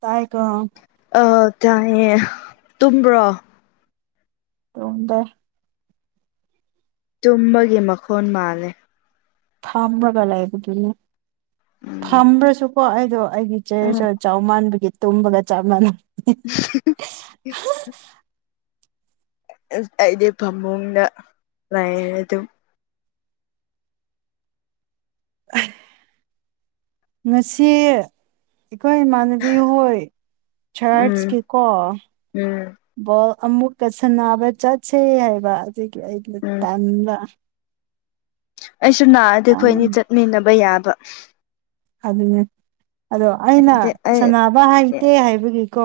ꯇꯥꯏ ꯀꯣ ꯑ ꯀꯥꯏꯦ ꯇꯨꯝꯕ꯭ꯔꯣ ꯇꯣꯝꯗꯦ ꯇꯨꯝꯕꯒꯤ ꯃꯈꯣꯟ ꯃꯥꯜꯂꯦ ꯐꯝꯃꯒ ꯂꯩꯕꯗꯨꯅꯦ ꯎꯝ ꯐꯝꯕ꯭ꯔꯁꯨꯀꯣ ꯑꯩꯗꯣ ꯑꯩꯒꯤ ꯎꯝ ꯆꯩꯔꯁꯑ ꯆꯥꯎ ꯃꯥꯟꯕꯒꯤ ꯇꯨꯝꯕꯒ ꯆꯞ ꯃꯥꯟꯅ [unintelligible] ꯑꯩꯗꯤ ꯐꯃꯨꯡꯗ ꯂꯥꯏꯔꯦ ꯑꯗꯨꯝ ꯉꯁꯤ ꯑꯩꯈꯣꯏ ꯏꯃꯅ ꯕꯤ ꯍꯣꯏ ꯎꯝ ꯆꯔꯠꯁꯀꯤ ꯀꯣ ꯎꯝ ꯕꯣꯜ ꯑꯃꯨꯛꯀꯁꯟꯅꯕ ꯆꯠꯁꯦ ꯍꯥꯏꯕ ꯑꯗꯨꯒꯤ ꯑꯩꯅ ꯎꯝ ꯇꯟꯕ ꯑꯩꯁꯨ ꯅꯥꯑꯗꯤ ꯑꯩꯈꯣꯏ ꯑꯅꯤ ꯇꯟꯕꯒꯤ ꯆꯠꯃꯤꯟꯅꯕ ꯌꯥꯕ ꯑꯗꯨꯅꯦ ꯑꯗꯣ ꯑꯩꯅ ꯑꯗꯤ ꯑꯩ ꯁꯅꯕ ꯍꯩꯇꯦ ꯍꯥꯏꯕꯒꯤꯀꯣ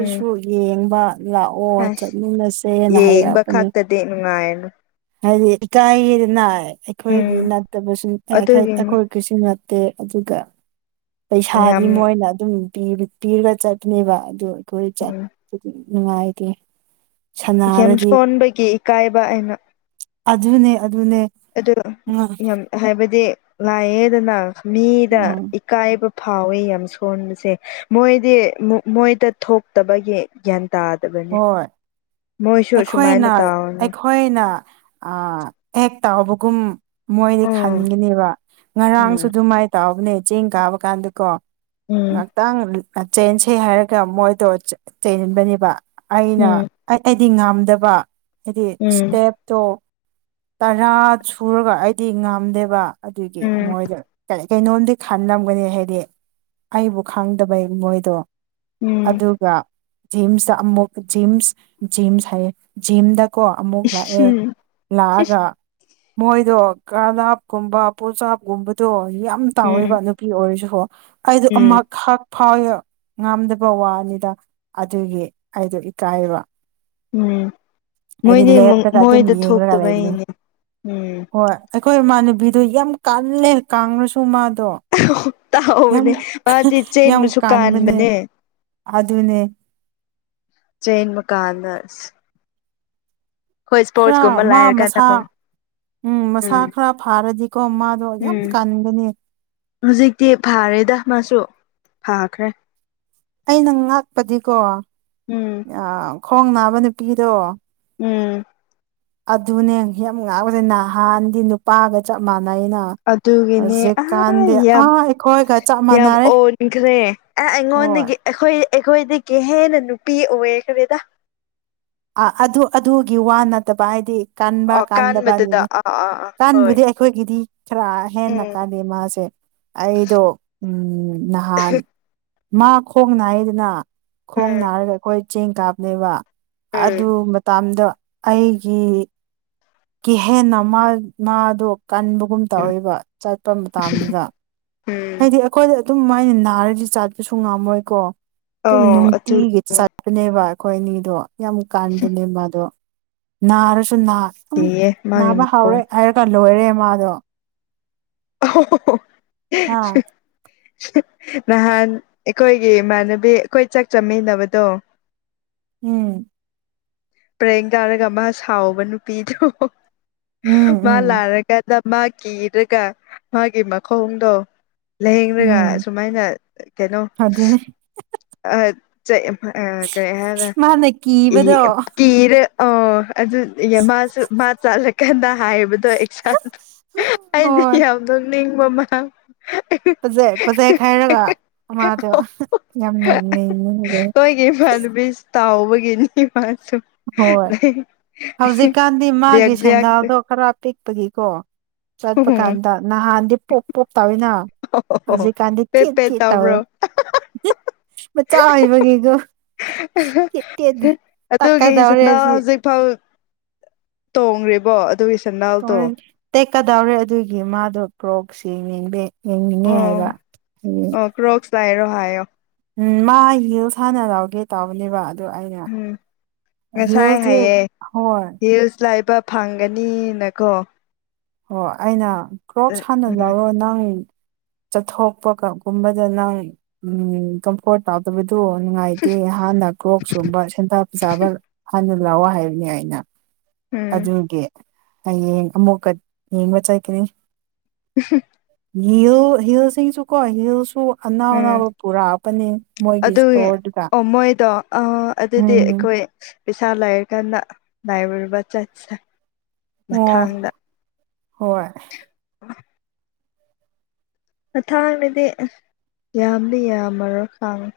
ꯎꯝ ꯌꯦꯡꯕ ꯂꯥꯛꯑꯣ ꯆꯠꯃꯤꯟꯅꯁꯦꯅ ꯍꯥꯏꯔꯛꯄꯅꯤ ꯗꯦꯅꯨꯡꯉꯥꯏꯅ ꯍꯥꯏꯗꯤ ꯏꯀꯥꯏꯒꯤꯗꯅ ꯑꯩꯈꯣꯏꯒꯤ ꯎꯝ ꯅꯠꯇꯕꯁꯨ ꯑꯗꯨꯒꯤꯅꯤ ꯑꯈꯣꯏ ꯀꯩꯁꯨ ꯅꯠꯇꯦ ꯑꯗꯨꯒ ꯄꯩꯁꯥꯗꯤ ꯌꯥꯝ ꯃꯣꯏꯅ ꯑꯗꯨꯝ ꯄꯤꯔꯒ ꯆꯠꯄꯅꯦꯕ ꯑꯗꯨ ꯈꯣꯏꯠ ꯆꯠ ꯎꯝ ꯅꯨꯡꯉꯥꯏꯇꯦ ꯁꯅꯥꯔꯗꯤ ꯌꯝꯁꯣꯟꯕꯒꯤ ꯏꯀꯥꯏꯕ ꯑꯩꯅ ꯑꯗꯨꯅꯦ ꯑꯗꯨꯅꯦ ꯑꯗꯨ ꯎꯝ ꯌꯥꯝ ꯍꯥꯏꯕꯗꯤ ꯂꯥꯏꯌꯦꯗꯅ ꯃꯤꯗ ꯏꯀꯥꯏꯕ ꯐꯥꯎꯋꯤ ꯌꯥꯝ ꯁꯣꯟꯕꯁꯦ ꯃꯣꯏꯗꯤ ꯃꯣꯏꯗ ꯊꯣꯛꯇꯕꯒꯤ ꯒ꯭ꯌꯥꯟ ꯇꯥꯗꯕꯅꯦ ꯍꯣꯏ ꯃꯣꯏꯁꯨ ꯑꯁꯨꯃꯥꯏꯅ ꯇꯥꯑꯣꯅꯦ ꯈꯣꯏꯅ ꯑ ꯍꯦꯛ ꯇꯥꯎꯕꯒꯨꯝ ꯃꯣꯏꯗꯤ ꯎꯝ ꯈꯟꯒꯤꯅꯦꯕ ꯉꯔꯥꯡꯁꯨ ꯎꯝ ꯑꯗꯨꯃꯥꯏ ꯇꯥꯎꯕꯅꯦ ꯆꯦꯡ ꯀꯥꯕ ꯀꯥꯟꯗꯀꯣ ꯎꯝ ꯉꯛꯇꯪ ꯆꯦꯟꯁꯦ ꯍꯥꯏꯔꯒ ꯃꯣꯏꯗꯣ ꯆꯦꯟꯕꯅꯦꯕ ꯑꯩꯅ ꯎꯝ ꯑꯩꯗꯤ ꯉꯥꯝꯗꯕ ꯍꯥꯏꯗꯤ ꯎꯝ ꯏꯁꯇꯦꯞꯇꯣ ꯇꯔꯥ ꯁꯨꯔꯒ ꯑꯩꯗꯤ ꯉꯝꯗꯦꯕ ꯑꯗꯨꯒꯤ ꯎꯝ ꯃꯣꯏꯗ ꯀꯔꯤ ꯀꯩꯅꯣꯝꯗꯤ ꯈꯜꯂꯝꯒꯅꯤ ꯍꯥꯏꯗꯤ ꯑꯩꯕꯨ ꯈꯪꯗꯕꯩ ꯃꯣꯏꯗꯣ ꯎꯝ ꯑꯗꯨꯒ ꯖꯤꯝꯁꯇ ꯑꯃꯨꯛ ꯖꯤꯝꯁ ꯖꯤꯝꯁ ꯍꯥꯏꯌꯦ ꯖꯤꯝꯗ ꯀꯣ ꯑꯃꯨꯛ ꯂꯥꯛꯑꯦ ꯎꯝ ꯂꯥꯛꯑꯒ ꯃꯣꯏꯗꯣ ꯀꯂꯞꯀꯨꯝꯕ ꯄꯣꯁꯥꯞꯀꯨꯝꯕꯗꯣ ꯌꯥꯝ ꯇꯥꯎꯋꯦꯕ ꯎꯝ ꯅꯨꯄꯤ ꯑꯣꯏꯔꯖꯨ ꯍꯣ ꯑꯩꯗꯣ ꯎꯝ ꯑꯃꯛꯈꯛ ꯐꯥꯎꯋꯣ ꯉꯝꯗꯕ ꯋꯥꯅꯤꯗ ꯑꯗꯨꯒꯤ ꯑꯩꯗꯣ ꯏꯀꯥꯏꯕ ꯎꯝ ꯑꯗꯤ ꯃꯣꯏꯗꯤ ꯂꯦꯄꯒ ꯑꯗꯨ ꯃꯣꯏꯗ ꯌꯦꯡꯔ꯭ꯒ ꯂꯩ ꯂꯩꯕꯅꯦ ꯊꯣꯛꯇꯕꯩꯅꯦ ꯎꯝ ꯍꯣꯏ ꯑꯩꯈꯣꯏ ꯏꯃꯥꯟꯅꯕꯤꯗꯣ ꯌꯥꯝ ꯀꯜꯂꯦ ꯀꯡꯉꯁꯨ ꯃꯥꯗꯣ ꯌꯥꯝ ꯇꯥꯎꯕꯅꯦ ꯃꯥꯗꯤ ꯌꯥꯝ ꯆꯦꯟꯕꯁꯨ ꯀꯥꯟꯕꯅꯦ ꯑꯗꯨꯅꯦ ꯆꯦꯟꯕ ꯀꯥꯟꯗ ꯈꯔ ꯏꯁꯄꯣꯔꯠꯁꯀꯨꯝꯕ ꯃꯥ ꯂꯥꯏꯔ ꯀꯥꯟꯗ ꯃꯁꯥ ꯑꯃꯨꯛ ꯎꯝ ꯃꯁꯥ ꯈꯔ ꯐꯥꯔꯗꯤꯀꯣ ꯃꯥꯗꯣ ꯌꯥꯝ ꯎꯝ ꯀꯟꯒꯅꯤ ꯍꯧꯖꯤꯛꯇꯤ ꯐꯥꯔꯦꯗ ꯃꯥꯁꯨ ꯐꯥꯈ꯭ꯔꯦ ꯑꯩꯅ ꯉꯥꯛꯄꯗꯤꯀꯣ ꯎꯝ ꯑ ꯈꯣꯡ ꯅꯥꯕ ꯅꯨꯄꯤꯗꯣ ꯎꯝ ꯑꯗꯨꯅꯦ ꯌꯥꯝ ꯉꯥꯛꯄꯖꯦ ꯅꯍꯥꯟꯗꯤ ꯅꯨꯄꯥꯒ ꯆꯞ ꯃꯥꯟꯅꯩꯩꯅ ꯑꯗꯨꯒꯤꯅꯦ ꯑꯥ ꯌꯥꯝ ꯑꯩꯈꯣꯏꯒ ꯆꯞ ꯌꯥꯝ ꯃꯥꯟꯅꯔꯦ ꯑꯣꯟꯈ꯭ꯔꯦ ꯑꯦ ꯍꯣꯏ ꯑꯩꯉꯣꯟꯗꯒꯤ ꯑꯩꯈꯣꯏ ꯑꯩꯈꯣꯏꯗꯒꯤ ꯍꯦꯟꯅ ꯅꯨꯄꯤ ꯑꯣꯏꯈ꯭ꯔꯦꯗ ꯑ ꯑꯗꯨ ꯑꯗꯨꯒꯤ ꯋꯥ ꯅꯠꯇꯕ ꯍꯥꯏꯗꯤ ꯀꯥꯟꯕ ꯑꯣ ꯀꯥꯟꯗꯕ ꯀꯥꯟꯕꯗꯨꯗ ꯅꯨꯃꯤꯠ ꯑꯥ ꯑꯥ ꯑꯥ ꯍꯣꯏ ꯀꯥꯟꯕꯨꯗꯤ ꯑꯩ ꯑꯩꯈꯣꯏꯒꯤꯗꯤ ꯈꯔ ꯍꯦꯟꯅ ꯎꯝ ꯀꯥꯜꯂꯦ ꯃꯥꯁꯦ ꯑꯩꯗꯣ ꯎꯝ ꯅꯍꯥꯟ ꯃꯥ ꯈꯣꯡ ꯅꯥꯏꯌꯦꯗꯅ ꯈꯣꯡ ꯎꯝ ꯅꯥꯔꯒ ꯑꯩꯈꯣꯏ ꯆꯤꯡ ꯀꯥꯕꯥꯅꯦꯕ ꯎꯝ ꯑꯗꯨ ꯃꯇꯝꯗꯣ ꯑꯩꯒꯤ ꯀꯤꯍꯦꯟꯅ ꯃꯥ ꯃꯥꯗꯣ ꯀꯟꯕꯒꯨꯝ ꯇꯧꯋꯦꯕ ꯆꯠꯄ ꯃꯇꯝꯗꯨꯗ ꯎꯝ ꯍꯥꯏꯗꯤ ꯑꯩꯈꯣꯏꯗ ꯑꯗꯨꯝ ꯃꯥꯏꯅ ꯅꯥꯔꯗꯤ ꯆꯥꯠꯄꯁꯨ ꯉꯝꯃꯣꯏꯀꯣ ꯑꯗꯨꯝ ꯑꯣ ꯑꯗꯨ ꯅꯨꯡꯇꯤꯒꯤ ꯆꯠ ꯑꯗꯨꯅꯦꯕ ꯑꯩꯈꯣꯏ ꯑꯅꯤꯗꯣ ꯌꯥꯝ ꯀꯥꯟꯕꯅꯦꯕ ꯑꯗꯣ ꯅꯥꯔꯁꯨ ꯅꯥ ꯎꯝ ꯌꯦ ꯃꯥꯒꯤ ꯅꯥꯕ ꯍꯧꯔꯦ ꯃꯑꯣꯡ ꯍꯥꯏꯔꯒ ꯂꯣꯏꯔꯦ ꯃꯥꯗꯣ ꯑꯣ ꯍꯥ [unintelligible] ꯅꯍꯥꯟ ꯑꯩꯈꯣꯏꯒꯤ ꯏꯃꯥꯟꯅꯕꯤ ꯑꯩꯈꯣꯏ ꯆꯥꯛ ꯆꯃꯤꯟꯅꯕꯗꯣ ꯎꯝ ꯄ꯭ꯔꯦꯡ ꯀꯥꯔꯒ ꯃꯥ ꯁꯥꯎꯕ ꯅꯨꯄꯤꯗꯣ ꯎꯝ ꯃꯥ ꯎꯝ ꯂꯥꯔꯥꯒ ꯗ ꯃꯥ ꯀꯤꯗ꯭ꯔꯒ ꯃꯥꯒꯤ ꯃꯈꯣꯡꯗꯣ ꯂꯥꯏꯌꯦꯡꯔꯥꯒ ꯎꯝ ꯁꯨꯃꯥꯏꯅ ꯀꯩꯅꯣ ꯑꯗꯨꯅꯦ [unintelligible] ꯑꯣ ꯃꯥꯅ ꯀꯤꯕꯗꯣ ꯑꯗꯨ ꯌꯦꯡ ꯃꯥꯁꯨ ꯃꯥ ꯆꯥꯔꯥꯀꯥꯟꯗ ꯍꯥꯏꯕ ꯑꯦꯛꯁꯥ ꯑꯩꯗꯤ ꯍꯣꯏ ꯌꯥꯝ ꯅꯣꯛꯅꯤꯡꯕ ꯃꯥ ꯗꯣ ꯐꯖꯩ ꯐꯖꯩ ꯈꯥꯏꯔꯒ ꯃꯥꯥꯗꯣ ꯑꯩꯈꯣꯏꯒꯤ ꯌꯥꯝ ꯅꯝꯃꯦꯌꯦ ꯑꯩ ꯑꯩꯈꯣꯏꯒꯤ ꯏꯨꯃꯟꯅꯕꯤꯁ ꯇꯥꯥꯎꯕꯒꯅꯤ ꯃꯁꯨ ꯍꯣꯏ ꯍꯧꯖꯤꯛꯀꯥꯟꯗꯤ ꯕ꯭ꯂꯦꯛ ꯃꯥꯒꯤ ꯕ꯭ꯂꯦꯛ ꯁꯦꯟꯗꯥꯜꯗꯣ ꯈꯔ ꯄꯤꯛꯄꯒꯤꯀꯣ ꯎꯝ ꯆꯠꯄ ꯀꯥꯟꯗ ꯅꯍꯥꯟꯗꯤ ꯄꯣꯞ ꯄꯣꯞ ꯇꯧꯋꯤꯅ ꯑꯣ ꯍꯧꯖꯤꯛꯀꯥꯟꯗꯤ ꯄꯦꯠ ꯊꯦꯠ ꯄꯦꯠ ꯊꯦꯠ ꯇꯧꯋꯦ ꯇꯧꯕ꯭ꯔꯣ ꯃꯆꯥ ꯑꯣꯏꯕꯒꯤꯀꯣ ꯑꯥꯍꯥ ꯊꯦꯠ ꯊꯦꯠ ꯑꯗꯨꯒꯤ ꯇꯛꯀꯗꯧꯔꯦ ꯏꯁꯣꯟꯗ ꯑꯁꯤ ꯍꯧꯖꯤꯛ [unintelligible] ꯇꯦꯛꯀꯗꯧꯔꯦ ꯑꯗꯨꯒꯤ ꯃꯥꯗꯣ ꯀ꯭ꯔꯣꯞꯁ ꯌꯦꯡꯅꯤꯡꯗꯦ ꯌꯦꯡꯅꯤꯡꯉꯦ ꯍꯥꯏꯕ ꯎꯝ ꯀ꯭ꯔꯣꯞꯁ ꯂꯩꯔꯣ ꯍꯥꯏꯌꯣ ꯎꯝ ꯍꯤꯜꯁ ꯍꯟꯅꯥ ꯂꯧꯒꯦ ꯇꯧꯕꯅꯦꯕ ꯑꯩꯅ ꯎꯝ ꯉꯁꯥꯏ ꯍꯤꯜꯁꯁꯦ ꯍꯥꯏꯌꯦ ꯍꯣꯏ ꯍꯤꯜꯁ ꯂꯩꯕ ꯐꯪꯒꯅꯤꯅꯀꯣ ꯑꯣ ꯑꯩꯅ ꯀ꯭ꯔꯣꯞꯁ ꯍꯥꯟꯅ ꯎꯝ ꯂꯧꯔꯣ ꯅꯪ ꯆꯠꯊꯣꯛꯄ ꯀꯥ ꯒꯨꯝꯕꯗ ꯅꯪ ꯎꯝ ꯀꯝ ꯄꯣꯠ ꯇꯧꯗꯕꯗꯨ ꯅꯨꯡꯉꯥꯏꯇꯦ ꯍꯥꯟꯅ ꯀ꯭ꯔꯣꯞꯁ ꯌꯣꯟꯕ ꯁꯦꯟꯇꯔ ꯐꯥꯖꯕ ꯍꯟꯅ ꯂꯥꯎꯑꯣ ꯍꯥꯏꯕꯅꯦ ꯑꯩꯅ ꯎꯝ ꯑꯗꯨꯒꯤ ꯍꯌꯦꯡ ꯑꯃꯨꯛꯀꯥ ꯌꯦꯡꯕ ꯆꯠꯀꯅꯤ [unintelligible] ꯌꯤꯜ ꯍꯤꯜꯁꯤꯁꯨꯀꯣ ꯍꯤꯜꯁꯨ ꯑꯅꯥꯎ ꯎꯝ ꯑꯅꯥꯎꯕ ꯄꯨꯔꯛꯑꯕꯅꯦ ꯃꯣꯏꯒꯤ ꯑꯗꯨꯒꯤ ꯏꯁꯇꯣꯔꯗꯨꯗ ꯑꯣ ꯃꯣꯏꯗꯣ ꯑꯥ ꯑꯗꯨꯗꯤ ꯎꯝ ꯑꯩꯈꯣꯏ ꯄꯩꯁꯥ ꯂꯩꯥꯔ ꯀꯥꯟꯗ [unintelligible] ꯆꯠꯁꯦ ꯑꯣ ꯃꯊꯥꯡꯗ ꯍꯣꯏ [inaudible] ꯃꯊꯪꯡꯗꯗꯤ ꯌꯥꯝꯗꯤ ꯌꯥꯝꯃꯔꯣꯏ ꯈꯪꯡ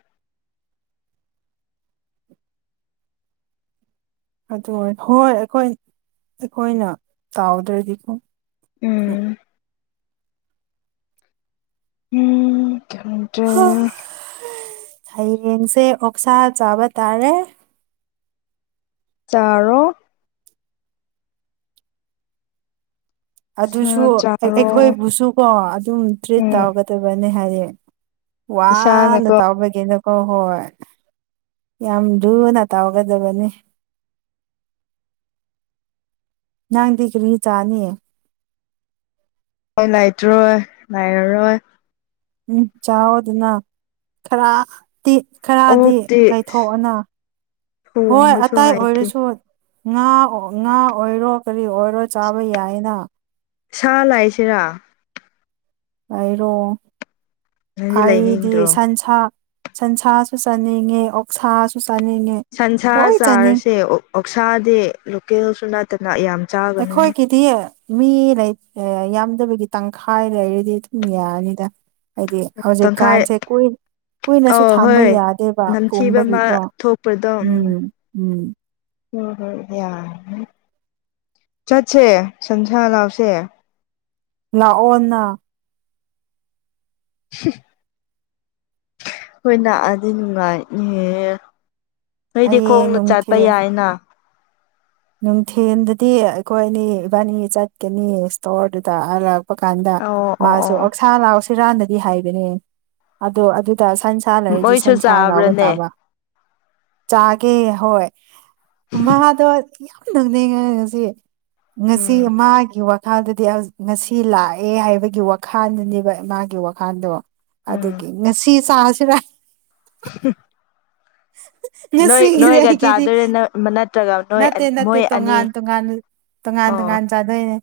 ꯑꯗꯨ ꯍꯣꯏ ꯑꯩꯈꯣꯏ ꯑꯩꯈꯣꯏꯅ ꯇꯥꯎꯗ꯭ꯔꯥꯗꯤꯀꯣ ꯎꯝ ꯎꯝ ꯈꯪꯗ꯭ꯔꯦ ꯍꯌꯦꯡꯁꯦ ꯑꯣꯛꯁꯥ ꯆꯥꯕ ꯇꯥꯔꯦ ꯆꯥꯔꯣ ꯁꯥ ꯑꯗꯨꯁꯨ ꯑꯩ ꯆꯥꯔꯣ ꯑꯩꯈꯣꯏꯕꯨꯁꯨ ꯀꯣ ꯑꯗꯨꯝ ꯇ꯭ꯔꯤꯠ ꯎꯝ ꯇꯧꯒꯗꯕꯅꯤ ꯍꯥꯏꯌꯦ ꯋꯥꯅ ꯏꯁꯥꯅꯀꯣ ꯇꯧꯕꯒꯤꯅꯨ ꯍꯣ ꯍꯣꯏ ꯌꯥꯝ ꯂꯨꯅ ꯇꯧꯒꯗꯕꯅꯤ ꯅꯪꯗꯤ ꯀꯔꯤ ꯆꯥꯅꯤ [unintelligible] ꯅꯥꯏꯔꯔꯣꯏ ꯎꯝ ꯆꯥꯎꯑꯣꯗꯅ ꯈꯔ ꯇꯤ ꯈꯔꯗꯤ ꯑꯣꯛꯇꯤ ꯀꯥꯏꯊꯣꯛꯑꯣꯅ ꯍꯣꯏ ꯊꯣꯡꯕꯁꯨ ꯑꯇꯥꯏ ꯍꯩꯇꯦ ꯑꯣꯏꯔꯁꯨ ꯉꯥ ꯉꯥ ꯑꯣꯏꯔꯣ ꯀꯔꯤ ꯑꯣꯏꯔꯣ ꯆꯥꯕ ꯌꯥꯏꯌꯦꯅ ꯁꯥ ꯂꯥꯏꯁꯤꯔꯥ ꯂꯩꯔꯣ ꯅꯪꯗꯤ ꯑꯩꯗꯤ ꯂꯩꯅꯤꯡꯗ꯭ꯔꯣ ꯁꯟꯁꯥ ꯁꯟꯁꯥꯁꯨ ꯆꯥꯅꯤꯡꯉꯦ ꯑꯣꯛꯁꯥꯁꯨ ꯆꯥꯅꯤꯡꯉꯦ ꯁꯟꯁꯥ ꯂꯣꯏ ꯆꯥꯅꯤꯡ ꯆꯥꯔꯁꯦ ꯑꯣꯛꯁꯥꯗꯤ ꯂꯣꯀꯦꯜꯁꯨ ꯅꯠꯇꯅ ꯌꯥꯝ ꯆꯥꯒꯅꯨꯍꯦ ꯇꯤꯌꯦ ꯃꯤ ꯂꯩ ꯑꯥ ꯌꯥꯝꯗꯕꯒꯤ ꯇꯪꯈꯥꯏ ꯂꯩꯔꯗꯤ ꯑꯗꯨꯝ ꯌꯥꯔꯅꯤꯗ ꯍꯥꯏꯗꯤ ꯇꯪꯈꯥꯏ ꯍꯧꯖꯤꯛꯀꯥꯟꯁꯦ ꯀꯨꯏ ꯀꯨꯏꯅꯁꯨ ꯑꯧ ꯊꯥꯝꯕ ꯍꯣꯏ ꯌꯥꯗꯦꯕ ꯅꯝꯊꯤꯕ ꯑꯃ ꯄꯨꯝꯕꯒꯤꯀꯣ ꯊꯣꯛꯄꯗꯣ ꯎꯝ ꯎꯝ ꯍꯣꯏ ꯍꯣꯏ ꯌꯥꯔꯅꯤ ꯆꯠꯁꯦ ꯁꯟꯁꯥ ꯂꯥꯎꯁꯦ ꯂꯥꯛꯑꯣꯅ [unintelligible] ꯍꯣꯏ ꯅꯥꯛꯑꯗꯤ ꯅꯨꯡꯉꯥꯏꯅꯤꯍꯦ ꯅꯣꯏꯗꯤ ꯍꯌꯦꯡ ꯈꯣꯡꯅ ꯆꯠꯄ ꯌꯥꯏꯅ ꯅꯨꯡꯊꯦꯝꯗꯗꯤ ꯑꯩꯈꯣꯏ ꯑꯅꯤ ꯏꯕꯥꯅꯤ ꯆꯠꯀꯥꯅꯤ ꯏꯁꯇꯣꯔꯗꯨꯗ ꯑꯔꯥꯞ ꯄꯀꯥꯟꯗ ꯑꯣ ꯑꯣ ꯃꯥꯁꯨ ꯑꯣ ꯑꯣ ꯑꯣꯛꯁꯥ ꯂꯥꯎꯁꯤꯔꯥꯅꯗꯤ ꯍꯥꯏꯕꯅꯦ ꯑꯗꯣ ꯑꯗꯨꯗ ꯁꯟ ꯁꯥ ꯂꯩꯔꯗꯤ ꯃꯣꯏꯁꯨ ꯁꯟꯁꯥ ꯂꯥꯎꯕ ꯆꯥꯕ꯭ꯔꯥꯅꯦ ꯇꯥꯕ ꯆꯥꯒꯦ ꯍꯣꯏ ꯃꯥꯗꯣ ꯌꯥꯝ ꯅꯣꯅꯤꯉꯦ ꯉꯁꯤ ꯉꯁꯤ ꯎꯝ ꯃꯥꯒꯤ ꯋꯥ ꯥꯈꯜꯗꯤ ꯑꯁ ꯉꯁꯤ ꯂꯥꯛꯑꯦ ꯍꯥꯏꯕꯒꯤ ꯋꯥꯈꯜꯗꯨꯅꯦꯕ ꯃꯥꯒꯤ ꯋꯥꯈꯜꯗꯣ ꯎꯝ ꯑꯗꯨꯒꯤ ꯉꯁꯤ ꯆꯥꯁꯤꯔꯥ [inaudible] ꯅꯣꯏ ꯉꯁꯤꯒꯤꯗꯤ ꯅꯣꯏꯒ ꯑꯩꯒꯤꯗꯤ ꯆꯥꯗꯣꯏꯔ ꯅꯠꯇ꯭ꯔꯒ ꯅꯣꯏ ꯅꯠꯇꯦ ꯅꯠꯇꯦ ꯃꯣꯏ ꯑꯅꯤ ꯇꯣꯉꯥꯟ ꯇꯣꯉꯥꯟ ꯇꯣꯉꯥꯟ ꯑꯣ ꯇꯣꯉꯥꯟ ꯆꯥꯗꯣꯏꯅꯦ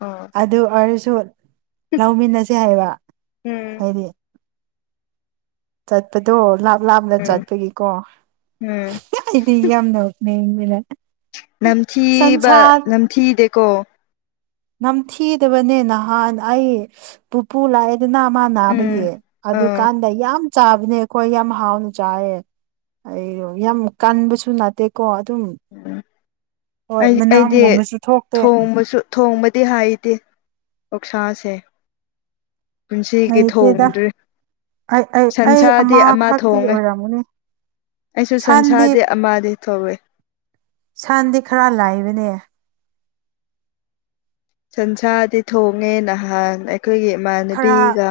ꯑꯣ ꯑꯗꯨ ꯑꯣꯏꯔꯁꯨ ꯂꯧꯃꯤꯟꯅꯁꯦ ꯍꯥꯏꯕ ꯎꯝ ꯍꯥꯏꯗꯤ ꯆꯠꯄꯗꯣ ꯂꯥꯞ ꯂꯥꯞꯅ ꯎꯝ ꯆꯠꯄꯒꯤꯀꯣ ꯎꯝ ꯑꯩꯗꯤ ꯌꯥꯝ ꯅꯣꯛꯅꯤꯡꯕꯤꯔꯥ ꯅꯝꯊꯤꯕ ꯅꯝꯊꯤꯗꯦꯀꯣ ꯅꯝꯊꯤꯗꯕꯅꯦ ꯅꯍꯥꯟ ꯑꯩ ꯄꯨꯄꯨ ꯂꯥꯛꯑꯦ ꯑꯗꯨꯅ ꯑꯃ ꯅꯥꯕꯒꯤ ꯎꯝ ꯑꯥ ꯑꯗꯨꯀꯥꯟꯗ ꯌꯥꯝ ꯆꯥꯕꯅꯦ ꯑꯩꯈꯣꯏ ꯌꯥꯝ ꯍꯥꯎꯅ ꯆꯥꯏꯌꯦ ꯑꯩ ꯌꯥꯝ ꯀꯟꯕꯁꯨ ꯅꯥꯠꯇꯦꯀꯣ ꯑꯗꯨꯝ ꯎꯝ ꯍꯣꯏ ꯑꯩ ꯑꯩꯗꯤ ꯃꯅꯥꯝꯒꯨꯝꯕꯁꯨ ꯊꯣꯛꯇꯦ ꯊꯣꯡꯕꯁꯨ ꯊꯣꯡꯕꯗꯤ ꯍꯥꯏꯗꯦ ꯑꯣꯛꯁꯥꯁꯦ ꯄꯨꯟꯁꯤꯒꯤ ꯍꯩꯇꯦꯗ ꯊꯣꯡꯗ꯭ꯔꯤ ꯑꯩ ꯑꯩ ꯑꯩ ꯑꯃ ꯁꯟꯁꯥꯗꯤ ꯈꯛꯇꯤ ꯊꯣꯡꯉꯦ ꯑꯣꯏꯔꯝꯒꯥꯅꯤ ꯑꯩꯁꯨ ꯁꯟꯁꯥꯗꯤ ꯑꯃꯗꯤ ꯊꯧꯋꯦ ꯁꯟꯗꯤ ꯈꯔ ꯂꯥꯏꯕꯅꯦ ꯁꯟꯁꯥꯗꯤ ꯊꯣꯡꯉꯦ ꯅꯍꯥꯟ ꯑꯩꯈꯣꯏꯒꯤ ꯏꯃꯥꯟꯅꯕꯤꯒ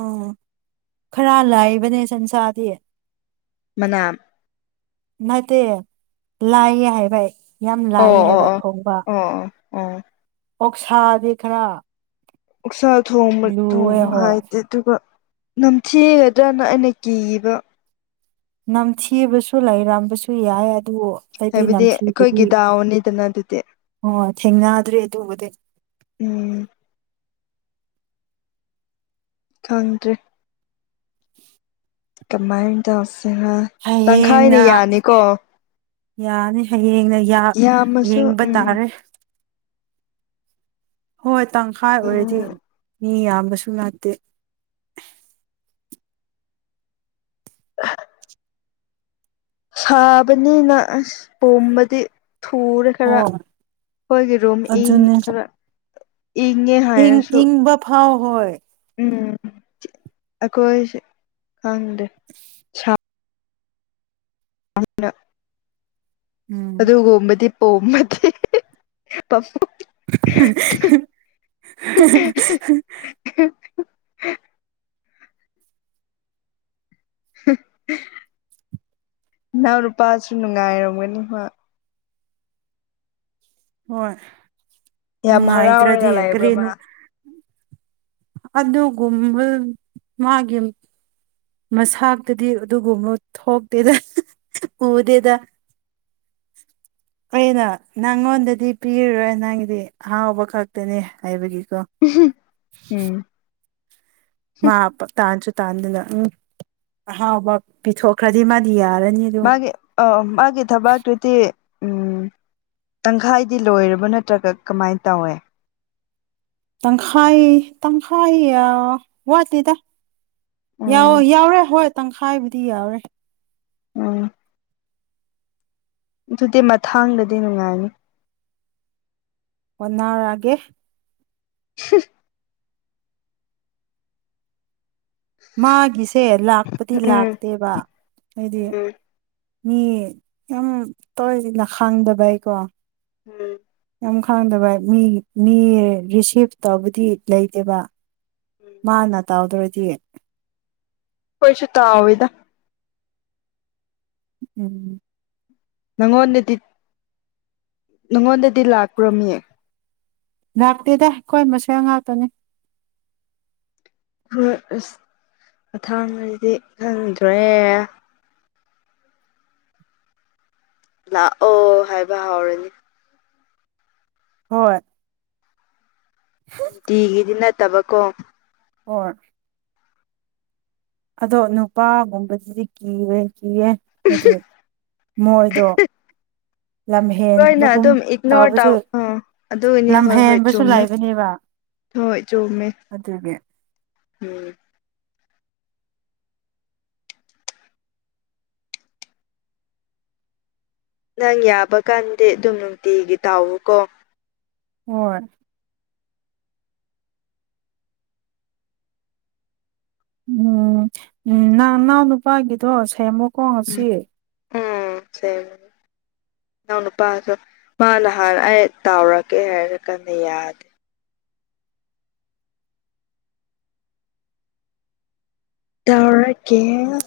ꯑꯣ ꯈꯔ ꯂꯥꯏꯕꯅꯦ ꯁꯟꯁꯥꯗꯤ ꯃꯥꯅꯝ ꯅꯠꯇꯦ ꯂꯥꯏꯌꯦ ꯍꯥꯏꯕ ꯌꯥꯝ ꯑꯣ ꯂꯥꯏꯌꯦ ꯑꯣ ꯑꯣ ꯍꯥꯏꯕ ꯑꯣ ꯊꯣꯡꯕ ꯑꯣ ꯑꯣ ꯑꯣꯛꯁꯥꯗꯤ ꯈꯔ ꯑꯣꯁꯥ ꯊꯣꯡꯕ ꯊꯣꯡ ꯂꯨꯋꯦ ꯍꯣꯏ ꯍꯥꯏꯗꯤ ꯑꯗꯨꯒ ꯅꯝꯊꯤꯒꯗ꯭ꯔꯅ ꯑꯩꯅ ꯀꯤꯕ ꯅꯝꯊꯤꯕꯁꯨ ꯂꯩꯔꯝꯕꯁꯨ ꯌꯥꯏ ꯑꯗꯨ ꯑꯩꯗꯤ ꯍꯥꯏꯕꯗꯤ ꯑꯩꯈꯣꯏꯒꯤ ꯗꯥꯎꯅꯤꯗꯅ ꯑꯗꯨꯗꯤ ꯍꯣꯏ ꯊꯦꯡꯅꯗ꯭ꯔꯦ ꯑꯗꯨꯕꯨꯗꯤ ꯎꯝ ꯊꯟꯗ꯭ꯔꯦ ꯀꯃꯥꯏꯅ ꯇꯧꯁꯤꯅ ꯇꯪꯈꯥꯏꯅ ꯍꯌꯦꯡꯅ ꯌꯥꯅꯤꯀꯣ ꯌꯥꯅꯤ ꯍꯌꯦꯡꯅ ꯌꯥ ꯌꯥꯝꯃꯁꯨ ꯌꯦꯡꯕ ꯎꯝ ꯇꯥꯔꯦ ꯍꯣꯏ ꯇꯪꯈꯥꯏ ꯑꯣꯏꯔꯗꯤ ꯎꯝ ꯃꯤ ꯌꯥꯝꯕꯁꯨ ꯅꯠꯇꯦ [inaudible] ꯁꯥꯕꯅꯤꯅ ꯑꯁ ꯄꯣꯝꯕꯗꯤ ꯊꯨꯔꯦ ꯈꯔ ꯑꯣ ꯑꯩꯈꯣꯏꯒꯤ ꯔꯨꯝ ꯏꯪ ꯑꯗꯨꯅꯦ ꯈꯔ ꯏꯪꯉꯦ ꯏꯪ ꯍꯥꯏꯔꯁꯨ ꯏꯪꯕ ꯐꯥꯎ ꯍꯣꯏ ꯎꯝ ꯑꯩꯈꯣꯏꯁꯨ ꯈꯪꯗꯦ [inaudible] ꯁꯥꯅ [inaudible] ꯎꯝ ꯑꯗꯨꯒꯨꯝꯕꯗꯤ ꯄꯣꯝꯕꯗꯤ [unintelligible] ꯅꯅꯥꯎ ꯅꯨꯄꯥꯁꯨ ꯅꯨꯡꯉꯥꯏꯔꯝꯒꯅꯤ ꯍꯣꯏ ꯌꯥꯝ ꯅꯨꯡꯉꯥꯏꯇ꯭ꯔꯗꯤ ꯍꯔꯥꯎꯔꯒ ꯂꯩꯕ꯭ꯔꯥ ꯃꯥ ꯀꯔꯤꯅꯣ ꯑꯗꯨꯒꯨꯝꯕꯥ ꯃꯥꯒꯤ ꯃꯁꯛꯇꯨꯗꯤ ꯑꯗꯨꯒꯨꯝꯕ ꯊꯣꯛꯇꯦꯗ ꯎꯗꯦꯗ ꯑꯩꯅ ꯅꯪꯉꯣꯟꯗꯗꯤ ꯄꯤꯔꯨꯔꯣꯏ ꯅꯪꯒꯤꯗꯤ ꯑꯍꯥꯎꯕ ꯈꯛꯇꯅꯦ ꯍꯥꯏꯕꯒꯤꯀꯣ [unintelligible] ꯎꯝ ꯃꯥ ꯇꯥꯟꯁꯨ ꯇꯥꯟꯗꯅ ꯎꯝ ꯑꯍꯥꯎꯕ ꯄꯤꯊꯣꯛꯈ꯭ꯔꯗꯤ ꯃꯥꯗꯤ ꯌꯥꯔꯅꯤ ꯑꯗꯨ ꯃꯥꯒꯤ ꯑ ꯃꯥꯒꯤ ꯊꯕꯥꯥꯛꯀꯤꯗꯤ ꯎꯝ ꯇꯪꯈꯥꯏꯗꯤ ꯂꯣꯏꯔꯕ ꯅꯠꯇ꯭ꯔꯒ ꯀꯥ ꯀꯃꯥꯏ ꯇꯧꯋꯦ ꯇꯪꯈꯥꯏ ꯇꯪꯈꯥꯏ ꯑꯥ ꯋꯥꯇꯦꯗ ꯌꯥꯎ ꯎꯝ ꯌꯥꯎꯔꯦ ꯍꯣꯏ ꯇꯪꯈꯥꯏꯕꯨꯗꯤ ꯌꯥꯎꯔꯦ ꯎꯝ ꯑꯗꯨꯗꯤ ꯃꯊꯥꯡꯗꯗꯤ ꯅꯨꯡꯉꯥꯏꯅꯤ ꯍꯣꯅꯔꯒꯦ [inaudible] ꯃꯥꯒꯤꯁꯦ ꯂꯥꯛꯄꯗꯤ ꯎꯝ ꯂꯥꯛꯇꯦꯕ ꯍꯥꯏꯗꯤ ꯎꯝ ꯃꯤ ꯌꯥꯝ [unintelligible] ꯈꯥꯡꯗꯕꯩꯀꯣ ꯎꯝ ꯌꯥꯝ ꯈꯥꯡꯗꯕ ꯃꯤ ꯃꯤ ꯔꯤꯁꯤꯞ ꯇꯧꯕꯗꯤ ꯂꯩꯇꯦꯕ ꯃꯥꯅ ꯇꯥꯎꯗꯔꯗꯤ ꯀꯣꯏꯁꯨ ꯇꯥꯥꯎꯋꯤꯗ ꯎꯝ ꯅꯪꯉꯣꯟꯗꯗꯤ ꯅꯪꯉꯣꯟꯗꯗꯤ ꯂꯥꯛꯄ꯭ꯔꯣ ꯃꯤ ꯂꯥꯛꯇꯦꯗ ꯀꯣꯟꯕꯁꯦ ꯉꯥꯎꯇꯅꯤ ꯍꯣꯏ ꯑꯁ ꯃꯊꯥꯡꯗꯩꯗꯤ ꯈꯪꯗ꯭ꯔꯦ ꯂꯥꯛꯑꯣ ꯍꯥꯏꯕ ꯍꯥꯎꯔꯅꯤ ꯍꯣꯏ ꯇꯤꯒꯤꯗꯤ ꯅꯠꯇꯕ ꯀꯣ ꯍꯣꯏ ꯑꯗꯣ ꯅꯨꯄꯥꯒꯨꯝꯕꯁꯤꯗꯤ ꯀꯤꯋꯦ ꯀꯤꯌꯦ ꯑꯗꯨ ꯃꯣꯏꯗꯣ ꯂꯝ ꯂꯣꯏꯅ ꯍꯦꯟꯕꯒꯨꯝ ꯑꯗꯨꯝ ꯏꯒꯅꯣꯔ ꯇꯕꯁꯨ ꯇꯧ ꯑꯥ ꯑꯗꯨꯒꯤꯅꯦ ꯂꯝ ꯍꯣꯏ ꯍꯣꯏ ꯍꯦꯟꯕꯁꯨ ꯆꯨꯝꯃꯦ ꯂꯩꯕꯅꯦꯕ ꯍꯣꯏ ꯆꯨꯝꯃꯦ ꯑꯗꯨꯒꯤ ꯅꯪ ꯌꯥꯕ ꯀꯥꯟꯗꯤ ꯑꯗꯨꯝ ꯅꯨꯡꯇꯤꯒꯤ ꯇꯥꯎ ꯎꯀꯣ ꯍꯣꯏ ꯎꯝ ꯎꯝ ꯅꯪ ꯅꯥꯎ ꯅꯨꯄꯥꯒꯤꯗꯣ ꯁꯦꯝꯃꯣ ꯈꯣꯡꯉꯁꯤ ꯎꯝ ꯁꯦ ꯅꯅꯥꯎ ꯅꯨꯄꯥꯁꯨ ꯃꯥ ꯅꯍꯥꯟꯅ ꯑꯩ ꯇꯥꯎꯔꯛꯀꯦ ꯍꯥꯏꯔ ꯀꯥꯟꯗ ꯌꯥꯗꯦ ꯇꯧꯔꯒꯦ